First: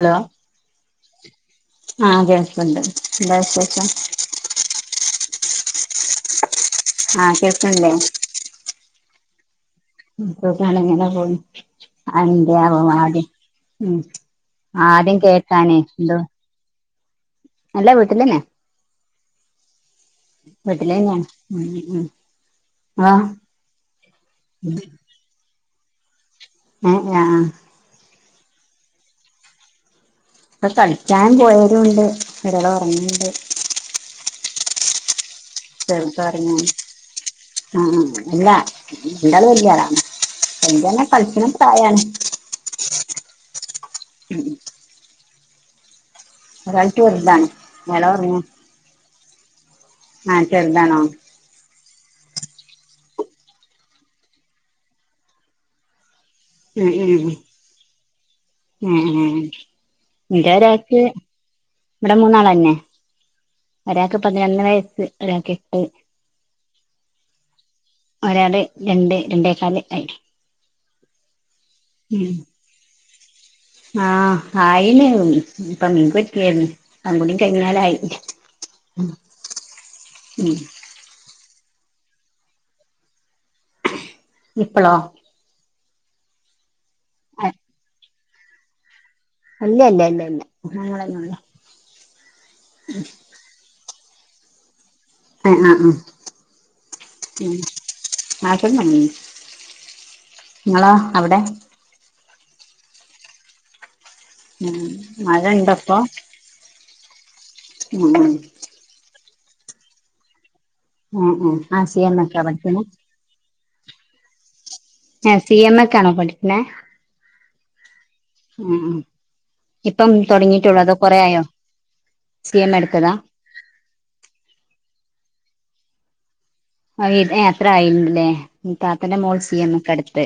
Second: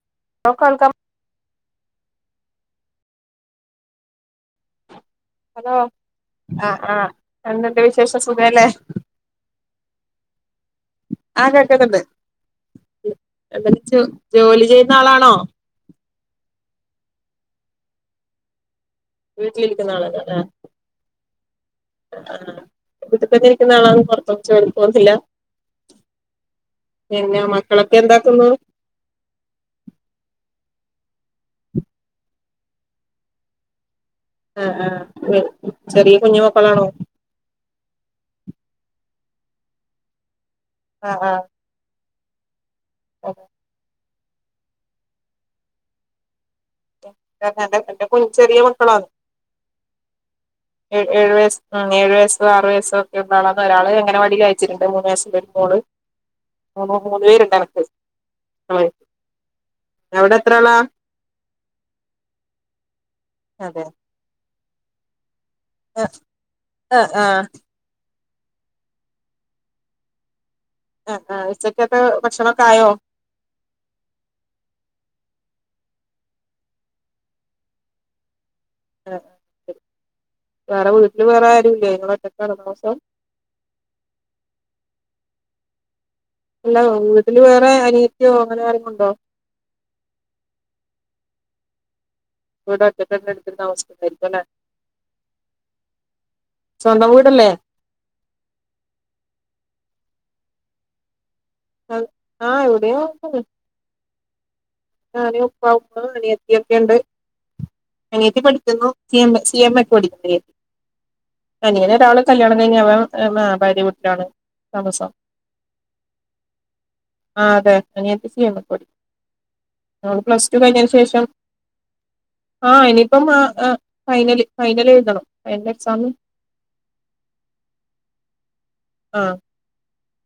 Hello നോക്ക ക [unintelligible] ആ അ കേൾക്ണ്ട് എന്താ വിശേഷം ഹലോ ആഹ് ആഹ് എന്തുണ്ട് വിശേഷം സുഖഅല്ലേ ഉം സുഖാണ്അങ്ങനെ പോണ് ആഹ് കേൾക്കുന്നുണ്ട് അംഗനവാടി എന്തെലും ഉം ജോ ജോലി ചെയ്യുന്ന ആദ്യം ആളാണോ കേക്കാനെ എന്തോ അല്ല വീട്ടിലെന്നെ വീട്ടിലിരിക്കുന്ന ആളാല്ലെ വീട്ടിലെന്നെണ് ഉം ഉം ആഹ് വീട്ട് തന്നെ നിക്ക്ന്ന ആളാണ് പൊർതൊന്നുംജോലിക്ക് പോണംന്നില്ല ഏഹ് ആഹ് പിന്നെ മക്കളൊക്കെ എന്താക്കുന്നു ഇപ്പ കൾച്ചാൻ പോയതുംണ്ട് ഒരാള് ഒറങ്ങ്ണ്ട് ആഹ് ആഹ് ചെറിയ കുഞ്ഞു ചെർതൊറങ്ങി മക്കളാണോ ഉം ഉം അല്ല ഇന്റെ ആള് വെല്യ ആളാണ് കല്യാണം ആഹ് കഴിക്ക്ണ പ്രയാണ് ആഹ് ഉം ഉം ഒരാള് ഉം ചെറുതാണ് ഏ ന്റെ എന്റെ അയാള് ക്കു ൽ ഒറങ്ങാ ചെറിയമക്കളാണ് ആഹ് ചെറുതാണോ ഏഴ് ഉം ഏഴു വയസ്സ് ആഹ് ഏഴ് വയസ്സ് ആറ് വയസ്സ് ഒക്കെ ഒള്ള ആളാണ് ഒരാള് അങ്ങനവാടി അയച്ചിട്ടുണ്ട് മൂന്ന് വയസ്സിൽ ഒരു മോള് മൂന്നോ മൂന്ന് ഉം പേര്ണ്ട് എനക്ക് ഉം ഏഹ് അവിടെ എത്രളാ ഇവടെ മൂന്നാളെന്നെ അതെ ഒരാൾക്ക് പതിനൊന്ന് വയസ്സ് ഒരാൾക്ക് എ ആഹ് ആഹ് ആഹ് ഒരാള് രണ്ട് രണ്ടേക്കാല് ആയി ആഹ് ആഹ് ഉച്ചക്കത്തെ ഉം ഭക്ഷണം ഒക്കെ ആയോ ആഹ് ആയിണ് ഉം ഇപ്പ മീൻ പൊരിക്കേര്ന്ന് അതും കൂടി കഴിഞ്ഞാലായി അഹ് ശെരി ഉം വേറെ വീട്ടില് വേറെ ആരും ഇല്ലേ ങ്ങള് ഒറ്റക്കാണോ താമസം ഇപ്പളോ അല്ല വീട്ടില് വേറെ അനിയത്തിയോ അങ്ങനെ ആരെങ്കുണ്ടോ അല്ല അല്ല അല്ല പിന്നെ ഞങ്ങളെന്നെ ഒള്ളു വീട് ഒറ്റക്കൊക്കെ ഇട്ത്ത്ട്ട് താമസിക്കുന്നായിരിക്കും അല്ലെ [unintelligible] ണ് സ്വന്തം വീടല്ലേ പിന്നെ നാട്ട് [unintelligible] ന്നെ ഇങ്ങളോ അവ്ടെ അഹ് ആഹ് ഇവിടെയും അത് ഒക്കെ തന്നെ ഉം ഞാന് മഴ ഉപ്പ ഇണ്ടപ്പോ ഉമ്മ അനിയത്തി ഒക്കെ ഇണ്ട് ഉം ഉം അനിയത്തി പഠിക്കുന്നു C M C M A പഠിക്കാണ് അനിയത്തി ഉം ഉം ആഹ് അനിയൻ സി എം ഒരാള് എക്കാ കല്യാണം കഴിഞ്ഞ് പഠിക്കണെ അവൻ [unintelligible] ഭാര്യ വീട്ട്ലാണ് ഏ സി എം എക്കാണോ പഠിക്ക്ണേ ആഹ് അതെ അനിയത്തി സി. എം ക്ക് പഠിക്കുന്നു ഉം ഇപ്പം അവള് പ്ലസ് ടു തൊടങ്ങിയിട്ടുള്ളോ കഴിഞ്ഞേന് അതോ കൊറേ ശേഷം ആയോ സി എം ആഹ് എടുത്തതാ ഇനിയിപ്പം ആഹ് ഇഹ് ഫൈനല് ഫൈനല് എഴുതണം ഫൈനല് എക്സാമ് അയിതെ ഏ അത്ര ആയിണ്ല്ലേ ൻ താത്തന്റെ ആഹ് മോള് സി. എം. ക്കാ എടുത്ത്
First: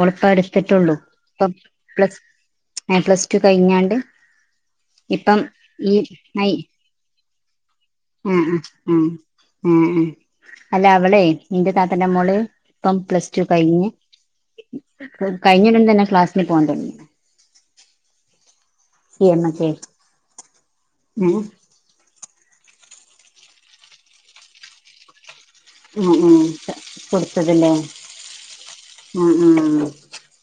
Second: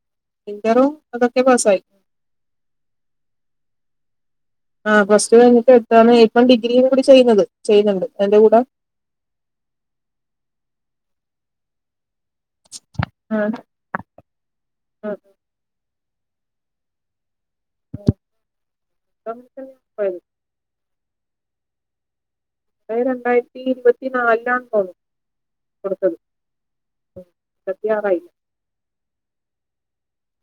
ഓള് ഇന്ററും പ്പട്ത്ത്ട്ടൊള്ളൂ അതൊക്കെ ഇപ്പം പാസ്സായി പ്ലസ് ഏ പ്ലസ് ടു കഴിഞ്ഞാണ്ട് ആഹ് പ്ലസ് ടു ഇപ്പം കഴിഞ്ഞിട്ട് ഈ എടുത്തതാണ് ഇപ്പം ആഹ് ഡിഗ്രിയും കൂടെ ചെയ്യ്ന്നത് ചെയ്യ്ന്ന്ണ്ട് അയ്ന്റെ കൂടെ ഉം ഉം ഉം അല്ല അവളേയ് നിന്റെ താത്തന്റെ മോള് പ്പം പ്ലസ് ടു ആഹ് കഴിഞ്ഞ് ആഹ് കഴിഞ്ഞുടൻ തന്നെ ക്ലാസ്സിന് പോകാൻ തുടങ്ങിക്ക്ണ് അഹ് സി എം എക്കെയ് ഉം അതായത് രണ്ടായിരത്തി ഇരുപത്തി നാലില് ആണ് തോന്നും ഉം ഉം കൊടുത്തത് ല്ലേ ഇരുപത്തി ആറായില്ല ഉം ഉം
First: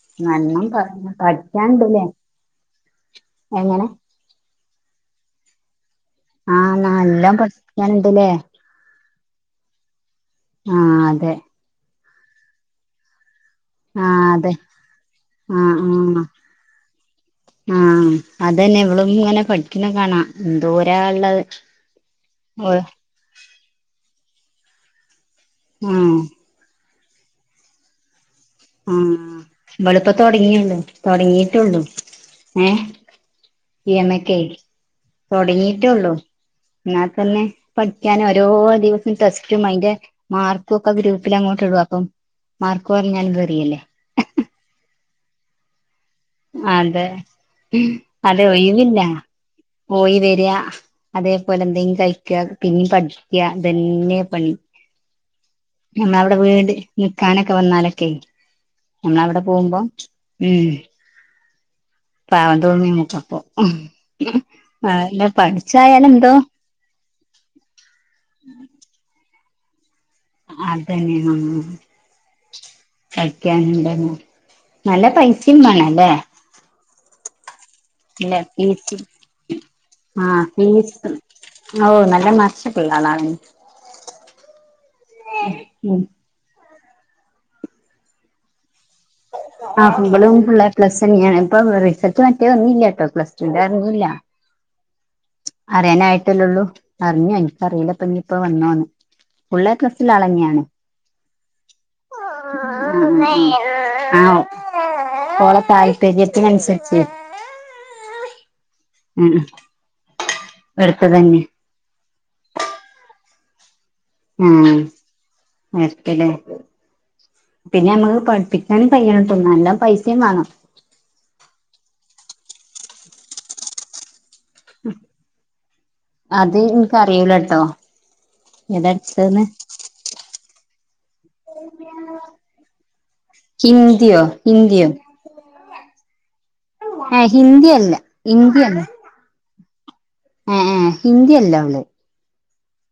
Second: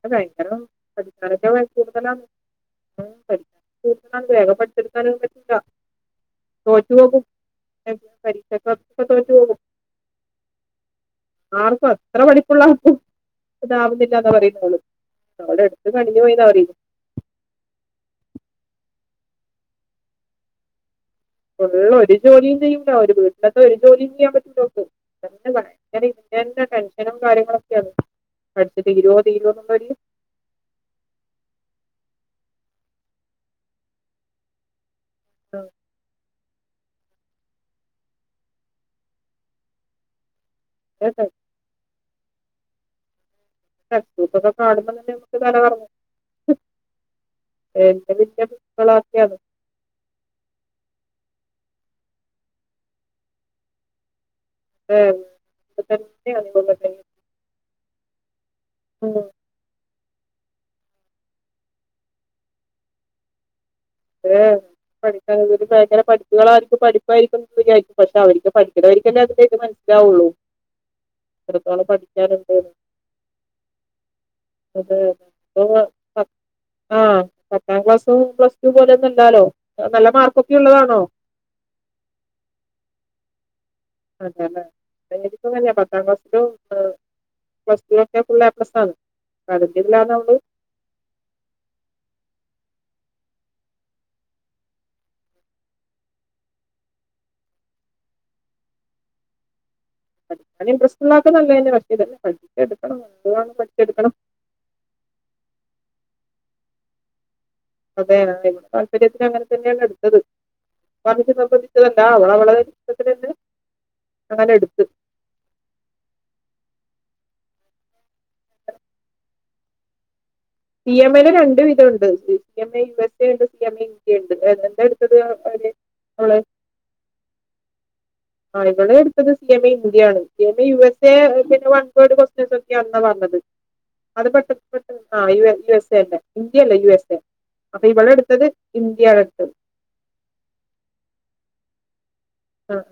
ആഹ് ഭയങ്കരം നല്ലോം പഠിക്കാൻ ഒക്കെ ഭയങ്കര പഠിക്കാനുണ്ടല്ലേ കൂടുതലാണ് ഉം പഠിക്കാൻ എങ്ങനെ കു - ആ വേഗം പഠിച്ചെടുക്കാൻ ഒന്നും പറ്റൂല്ല ആഹ് തോറ്റു പോകും നല്ലോം പഠിക്കാനുണ്ടല്ലേ പരീക്ഷക്ക് ഒക്കെ ഇപ്പ തോറ്റു പോകും ആഹ് അതെ ആർക്കും അത്ര പഠിപ്പുള്ള ആർക്കും ഇതാവുന്നില്ല എന്ന പറയും ആഹ ആഹ് പറയുന്നത് ആഹ് അതന്നെ ഇവളും ഇങ്ങനെ പഠിക്കുന്ന കാണാ എന്തോര ഒള്ളത് ഇവിടെ ഒള്ള ഒരു ജോലിയും ചെയ്യൂല്ല ഒരു വീട്ടിനത്ത് ഒരു ജോലിയും ചെയ്യാൻ പറ്റൂല്ല അവൾക്ക് ആഹ് [inaudible] ടെൻഷനും കാര്യങ്ങളൊക്കെയാന്ന് പഠിച്ച് തീരുവോ തീരുവോന്നുള്ളൊര് തൊടങ്ങിയല്ലോ തൊടങ്ങീട്ടൊള്ളു ഏഹ് ഇ എം എ ക്കെ തൊടങ്ങീട്ടെള്ളൂ എന്നാതന്നെ പഠിക്കാനൊരോ ദിവസം ടെസ്റ്റും അയിന്റെ മാർക്കു ഒക്ക ഗ്രൂപ്പിലങ്ങോട്ട് ഇടും അപ്പം മാർക്കു കൊറിഞ്ഞാലും വെറിയല്ലെ പ്ലസ് ടുത്തൊക്കെ കാണുമ്പം തന്നെ നമ്ക്ക് തല കറങ്ങും അതെ എന്റെ അതെ വലിയ ഒഴിവില്ല ബുക്കുകളൊക്കെയാണ് പോയി വര്യാ അതെപോലെന്തെങ്കി കയിക്ക പിന്നേം പഠിക്ക ഇതന്നെ പണി എന്ന അവിടെ തന്നെയാണ് വീട് ഇവളുടെ നി ക്കാനൊക്കെ വന്നാലൊക്കെ ഉം. നമ്മള അവിടെ പോകുമ്പം ഉം പാവം തോന്നും നമുക്കപ്പോ ഉം ഏ, ഉം അല്ല പഠിച്ചായാലെന്തോ പ്പ പഠിപ്പായിരിക്കും ന്ന് വിചാരിക്കും പക്ഷെ അവര്ക്ക് പഠിക്കണവര്ക്കന്നെ അതിലെ ഇത് മനസ്സിലാവുള്ളൂ അതന്നെ ന എത്രത്തോളം പഠിക്കാനുണ്ട് എന്ന്. പഠിക്കാനുണ്ടെന്ന് നല്ല പൈസിം വേണല്ലേ ആഹ് പത്താം ക്ലാസ്സും നല്ല പ്ലസ് ടു പോലെ ഫീസ് ഒന്നു അല്ലാലോ നല്ല മാർക്കൊക്കെ ഉള്ളതാണോ ഓഹ് നല്ല മാച്ചെക്കെ ഉള്ളാളാണ് അതെ അല്ലെ [unintelligible] പത്താം ഉം ക്ലാസ് രു അ പ്ലസ് ടുലെക്കെ ഫുള്ള് എ പ്ലസ്സാണ് ആഹ് ഇവളും ഫുള്ള് എപ്ലസന്നെയാണ് ഇപ്പൊ റിസൾട്ട് മറ്റേ വന്നില്ല്യാ ട്ടോ പ്ലസ് ടു ന്റ അറിഞ്ഞില്ല അറിയാനായിട്ടല്ലള്ളൂ അറിഞ്ഞയ്ന് എനിക്കറിയില്ലപ്പ നീയിപ്പ വന്നോന്ന് ഫുള്ളെ എ പ്ലസ്സിലാണ് പഠിക്കാനും പ്രശ്ന ഇല്ലാത്തതല്ലെല് പഠിച്ചെ പഠിച്ചെടുക്കണം എന്തുവാന്നും പഠിച്ചെടുക്കണം ഓള താൽപര്യത്തിനന്സരിച്ച് അതെ അല്ലെ താല്പര്യത്തിന് ഉം അങ്ങന തന്നെയാണ് എടുത്തത് [inaudible] എടുത്തതന്നെ ഇത് ലെന്താ അവളവളതായി ഇഷ്ടത്തിനന്നെ അങ്ങനെ ഉം എടുത്ത്. ക്കല്ലേ പിന്നെ അമ്മക്ക് പഠിപ്പിക്കാനും കയ്യണെട്ടോ നല്ല പൈസേം വെണം. സി എം എ ല് രണ്ട് വിധം ഒണ്ട് C M A U S A ഒണ്ട് സി എം എ ഇന്ത്യ ഒണ്ട് ഇതിലേതാ ഉം അത് ഇന്ക്ക് അറിയില ട്ടോ ആഹ് ഇവള് എടുത്തത് സി എം എ ഇന്ത്യയാണ് C M A U S A പിന്ന് വൺ വേർഡ് കൊസ്റ്റിയൻസ് ഒക്കെയാണ്ന്ന പറഞ്ഞത് ഹിന്ദിയോ ഇന്ത്യയോ ആഹ് യു എസ് എ അല്ലെ ഇന്ത്യ അല്ല യു എസ് എ ഏ ഹിന്ദി അപ്പ അല്ല ഇവളെടുത്തത് ഇന്ത്യ ആണ് ഉം ഉം ഹിന്ദി അല്ല അവള് ആഹ്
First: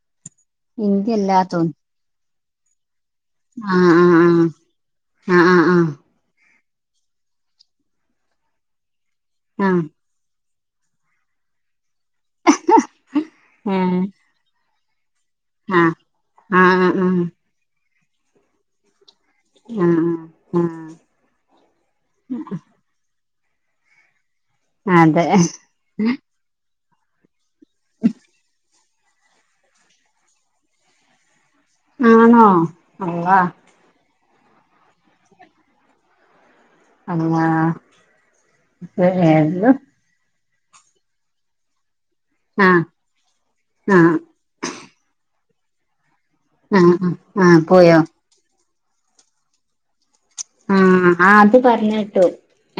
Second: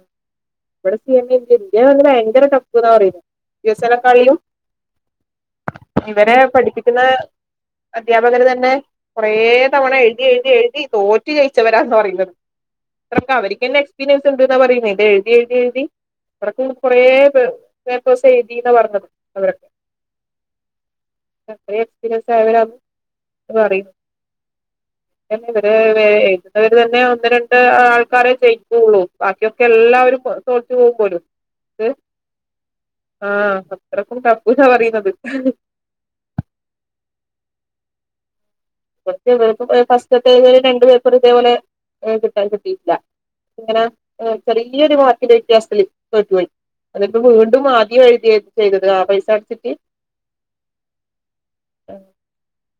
ഇവ്ട ഹിന്ദി സി എം എ അല്ലാ ഇന്ത്യ ല്ലെ തോന്നു ഇന്ത്യ പറഞ്ഞ ഭയങ്കര ടഫഫ്ന്നാ പറയുന്ന യു ആ എസ് എ നെ ആ കാളിലും ആ ആ ഇ ഇത് വരെ പഠിപ്പിക്കുന്ന അധ്യാപകര് തന്നെ കൊറേ ആ ആ ആ തവണ എഴുതി എഴുതി എഴുതി തോറ്റ് ജയിച്ചവരാന്ന പറയുന്നത് ഇത്രൊക്ക അവര് ക്കന്നെ എക്സ്പീരിയൻസ് ഒണ്ട്ന്നാ പറയുന്നെ ഇത് എഴുതി എഴുതി ആ ആ എഴുതി ആ കൊറച്ചൂടി ആ കൊറേ പേ പേപ്പർസ് എഴതീന്ന പറഞ്ഞത് അവര് ഉം ഉം ഉം അത്രേ എക്സ്പീരിയൻസ് ആയവരാ എന്ന് പറയ് അതെ എന്ന് ഇവര് വെ എഴുതുന്നവര് തന്നെ ഒന്ന് രണ്ട് ആൾക്കാരെ ജെയ്യ്ക്കുള്ളൂ ബാക്കിയൊക്കെ എല്ലാവരും തൊ തോറ്റ് പോകും പോലും, ത് ആണോ അള്ളാ ആഹ് സ അത്രക്കും ടഫ്ന്നാ പറയ്ന്നത് അങ്ങാ സത്യ ഇവര്ക്കും അ ഫസ്റ്റത്തെ ഏതേലും രണ്ട് പേപ്പർ ഇതേപലെ [unintelligible] ക്കത് ആഹ് കട്ടീട്ടില്ല അങ്ങന ആഹ് അ ചെറിയൊര് മാർക്കിന്റെ വ്യത്യാസത്തില് തോറ്റ് പോയി ആഹ് അതിപ്പോ ആഹ് ആഹ് വീണ്ടും പോയോ ആദ്യം എഴുതിയത് ചെയ്തത് ആ പൈസ അടച്ചിട്ട് ആഹ് അ അത് പറഞ്ഞ കെട്ടു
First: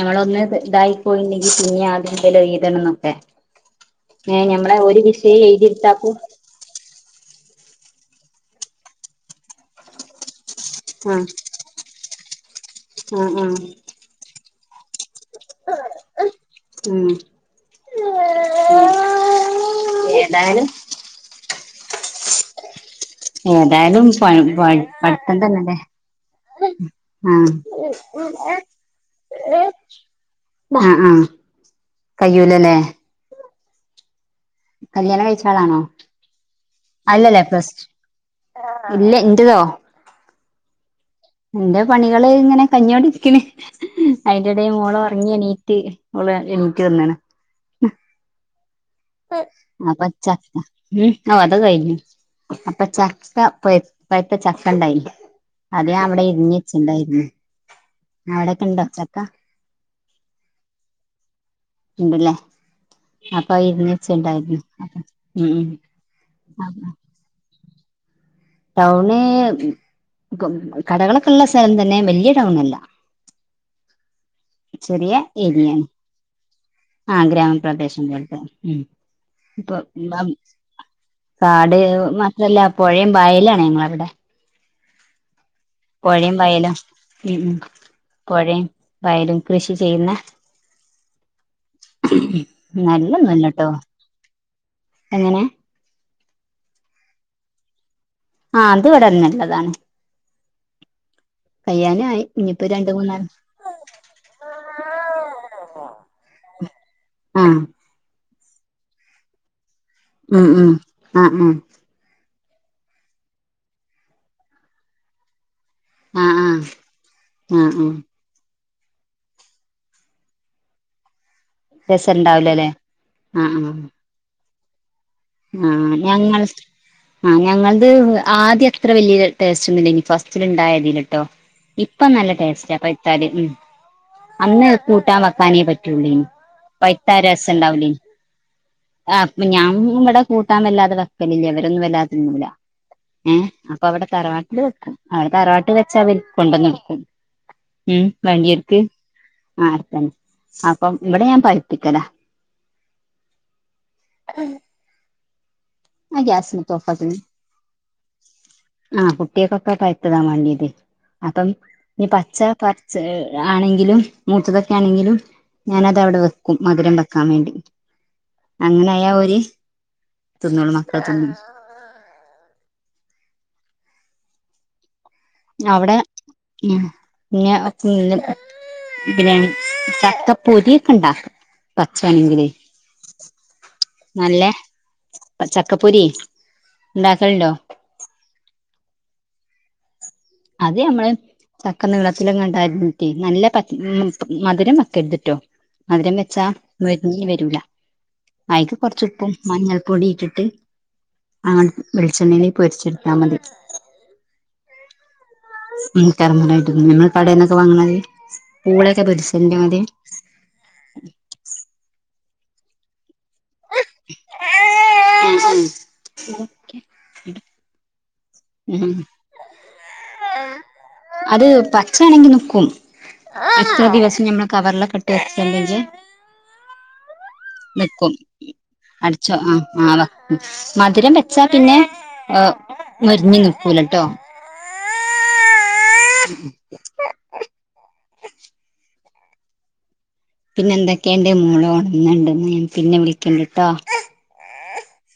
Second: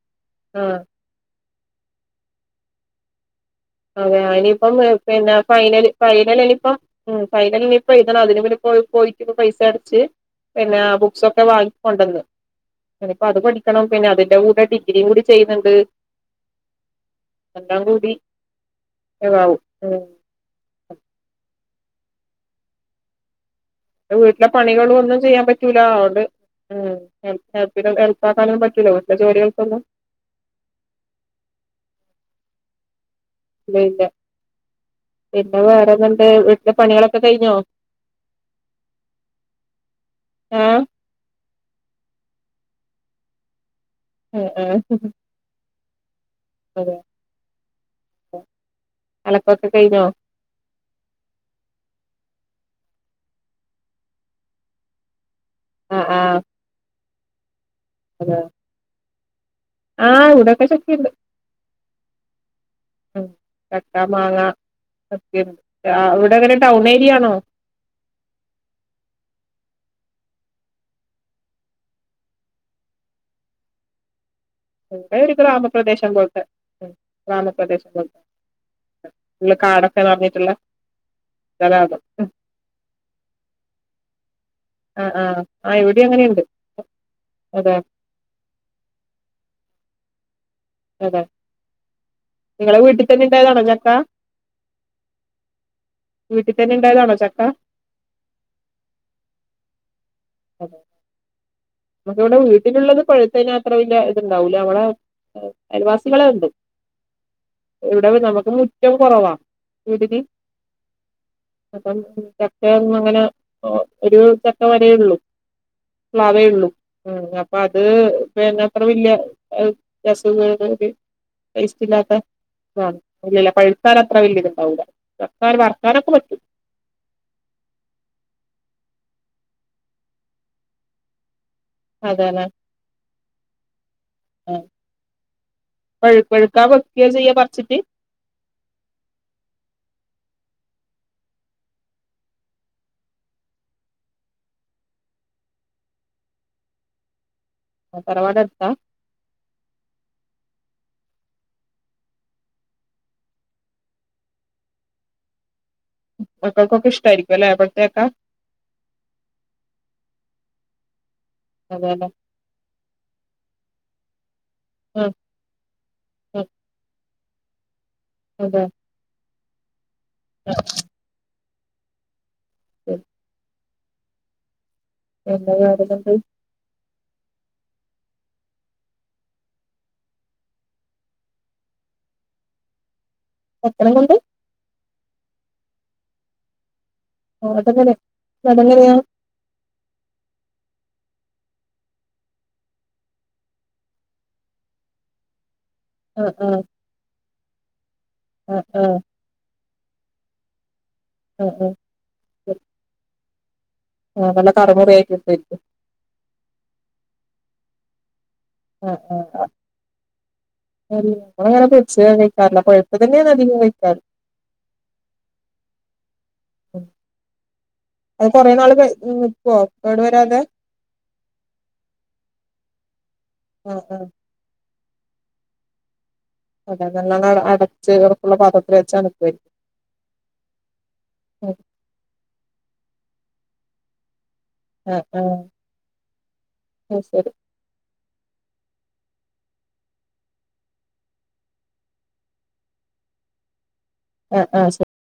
അവളൊന്ന് ത് ആഹ് ഇതായി പോയില്ലെങ്കി പിന്നേം ആദ്യം മുതൽ എഴുതണം എന്നൊക്കെ അതെ ഏഹ് അവനിപ്പം ഞമ്മളെ ഒരു പിന്നെ വിഷയം ഫൈനൽ എഴുതിയെടുത്താക്കും ഫൈനലനിപ്പം ഉം ഫൈനൽ ഇനിയിപ്പോ എഴുതണം അതിന് പിന്നെ പോയി പോയിട്ട് ഇപ്പ പൈസ അടച്ച് പിന്നെ ആഹ് ബുക്സ്ഒക്കെ വാങ്ങി കൊണ്ടന്നു ഇനിപ്പോ ആഹ് അത് ആഹ് പഠിക്കണം പിന്നെ അതിന്റെ കൂടെ ഡിഗ്രിയും കൂടി ചെയ്യുന്നുണ്ട് ഉം എല്ലാം കൂടി എവാവൂ അ് എതായാലും ഏതായാലും പൺ വീട്ടിലെ പട് പണികളും ഒന്നും പഠിത്തം ചെയ്യാൻ തന്നെല്ലേ പറ്റൂല അതുകൊണ്ട് ഉം ഹെൽപ്പിന് ഹെൽപ്പാക്കാനൊന്നും പറ്റൂല വീട്ടിലെ ജോലികൾക്കൊന്നും മ് ആഹ് ആഹ് കയ്യൂലല്ലേ ഇല്ല ഇല്ല കല്യാണം കഴിച്ച പിന്നെ ആളാണോ വേറെന്ത്ണ്ട് വീട്ടിലെ പണികളൊക്കെ അല്ലല്ല കഴിഞ്ഞോ പ്ലസ് ടു ഇല്ല ഇന്റതോ ആഹ് ഇന്റെ പണികള് ഇങ്ങനെ കഴ്ഞ്ഞോണ്ടിരിക്കണ്, ഉം അയിന്റെടേൽ ഉം മോള് ഉറങ്ങ്യണീറ്റ് ഓള് എണീറ്റ് അതെ വന്ന്ണ് അലക്കൊക്കെ ആഹ് കഴിഞ്ഞോ പച്ചാ ഉം ഓഹ് അത് കഴിഞ്ഞു അപ്പൊ ചക്ക പഴു പഴ്ത്ത ചക്ക ഉണ്ടായിന് അത് ഞാൻ ആഹ് ഇവിടെ ആഹ് എരിഞ്ഞ് വെച്ചിണ്ടായിരുന്നു, അതെ അവിടൊക്കെ ണ്ടോച്ചക്ക ആഹ് വിടൊക്കെ ചക്ക ണ്ട് ഇണ്ട്ല്ലേ ഉം അപ്പൊ അഅ് എരിഞ്ഞു ചക്ക വച്ചത് മാങ്ങ ണ്ടായിരുന്നു ഉം ഉം [unintelligible] യാണോ ടൗണ് കടകളൊക്കെ ഇള്ള സ്ഥലം തന്നെ വലിയ ടൗണല്ല ചെറിയ ഇവിടെ ഒരു ഏരിയയാണ് ഗ്രാമപ്രദേശം പോലത്തെ ഉം ആ ഗ്രാമപ്രദേശം പോല പോലത്തെ ഉം ഉള്ള് കാടൊക്കെ ഇപ്പൊ നെറഞ്ഞിട്ടുള്ളെ കാട് മാത്രല്ല പുഴയും വയലാണ് ഞങ്ങളവിടെ ആഹ് ആഹ് ആഹ് എവിടേം പുഴയും അങ്ങനെയുണ്ട് വയലും ഉം ഉം അതെ പുഴയും വയലും കൃഷി ചെയ്യുന്ന അതെ ഹ്ഹ് ഹ് ഉം ങ്ങളെ വീട്ടിൽ തന്നെ ഇണ്ടായ് താണോ ചക്ക എങ്ങനെ വീട്ടിൽ തന്നെ ഇണ്ടായതാണോ ചക്ക ആ അത് ഇവിടെന്ന ള്ളതാണ് അതെ നമുക്ക്‌ കയ്യാനായി ഇവിടെ ഇനിയിപ്പോ രണ്ട് വീട്ടിലുള്ളത് മൂന്നാല് പഴുത്തയ്ഞ്ഞാ അത്ര വല്യേ ഇത്ണ്ടാവൂല നമ്മളെ അയൽവാസികളെ ഉണ്ട് ആഹ് ഇവിടെ പിന്നെ നമുക്ക് മുറ്റം കുറവാ വീട്ടില് ആഹ് ആഹ് ആഹ് ആഹ് അപ്പം ചക്ക ഒന്നങ്ങനെ ഓ ഒരു ചക്ക വരേഉള്ളൂ ആഹ് ആഹ് പ്ലാവേ ള്ളൂ ആഹ് ഉം അപ്പൊ അത് ആഹ് ആഹ് പിന്ന അത്ര വല്യ ര രസോന്നും [unintelligible] ടേസ്റ്റ്ല്ലാത്ത രസണ്ടാവൂലല്ലേ ആ ഇല്ലല്ല പഴുത്താലത്ര വല്യത് ണ്ടാവൂല ആ ഞങ്ങൾ സ് ആ ഞങ്ങൾത് ആദ്യ അത്ര വല്യ ടേസ്റ്റൊന്നുല്യയ്ന് ഫസ്റ്റിലിണ്ടായതില് ട്ടോ ഇപ്പൊ നല്ല അതാണ് ടേസ്റ്റാ പഴ്ത്താല് ഉം അന്ന് കൂട്ടാൻ വെക്കാനേ പഴു പറ്റുള്ളയ്ന് പഴുക്കാൻ വെക്കുക ചെയ്യാ പൈത്താരസം പറിച്ചിട്ട് ഉണ്ടാവൂലേയ്ന് ആ പ്പ ഞാൻ ഇവ്ടെ കൂട്ടാൻ വല്ലാതെ വെക്കലില്ല ഇവരൊന്നും വല്ലാതെതിന്നൂല ഏ അപ്പൊ അവിടെ തറവാട്ടില് വെക്കും അവിടെ തറവാട്ടില് വെച്ചാ അവര് കൊണ്ടന്നെരും ഉം തറവാട് അടുത്താ വേണ്ടിയര്ക്ക് ആർത്തെ അപ്പം ഇവിടെ ഞാൻ പഠിപ്പിക്കലാ ഉം മക്കൾക്കൊക്കെ ഓഫാക്കണെ ഇഷ്ട്ടായിരിക്കും അല്ലേ പൊഴ്ത്ത ചക്ക ആ കുട്ട്യാക്കൊക്കെ പഴുത്തതാ മാണ്ട്യത് അപ്പം ഈ അതെല്ലേ പച്ച പ ച്ച ആണെങ്കിലും മൂത്തതൊക്കെ ആ ആണെങ്കിലും ഞാനത് അവ്ടെ വെക്കും മധുരം വെക്കാൻ വേണ്ടി അതെ അങ്ങനെയാ ഓര് തിന്നോളും മക്കൾ തിന്നും ഉം എന്താ [unintelligible] ഉം ഞ്ഞാ [unintelligible] ഉം പിന്നെ ചക്ക പൊരിക്കെണ്ടാക്കും പച്ചേണെങ്കില് എപ്പ്ളേം കൊണ്ട് നല്ലേ ചക്കപ്പൊരി ഉണ്ടാക്കലുണ്ടോ [unintelligible] അതെങ്ങനെയാ അത് ഞമ്മള് ചക്ക നീളത്തിലങ്ങാണ്ട് അര്ഞ്ട്ട് നല്ല തക് മധുരം വെക്കര്ത് ട്ടോ മധുരം ആ വെച്ചാ ആ മൊര്ഞ് വരൂല ആ അയ്ക്ക് ആ കൊർച്ച്പ്പും മഞ്ഞൾപ്പൊടി ഇട്ടിട്ട് ആ അങ്ങന ആ വെളിച്ചെണ്ണയില് ശരി. പൊരിച്ചെടുത്താ മതി ആ നല്ല കറ് മുറ യായിട്ട് കിട്ടേര്ക്കും ഉം കറു മുറേ ആയ്ട്ട് ത്ന്നും കടയിന്നൊക്കെ വാങ്ങ്ണാതിരി പൂളൊക്കെ പൊര്ച്ചന്റെ മാതിരി അമ്മള് അങ്ങനെ പൊരിച്ചേ ഒന്നും കഴിക്കാറില്ല പഴുത്തതന്നെയാണ് അധികും കഴിക് ആഹ് ആഹ് അത് കൊറേ നാള് കെ ഉം നിക്കുവോ കേടുവരാതെ അത് പച്ചയാണെങ്കി നിക്കും ആ എത്ര ആ ദിവസം നമ്മള് കവറിലെക് [unintelligible] അത നല്ല അടച്ച് ഉറപ്പുള്ള പത്രത്തിൽ വച്ച നിക്കുവാരികും ഉം ആണ് മധുരം വെച്ചാ ഉം. പിന്നെ മൊരിഞ്ഞു നിക്കൂലട്ടോ ആഹ് ആഹ് ആയ്ശരി പിന്നെ എന്തൊക്കെയ എന്റെ മോളോണന്നണ്ട ഞാൻ പിന്നെ വിളിക്കണ്ടിട്ടോ ആ ആ ശെരി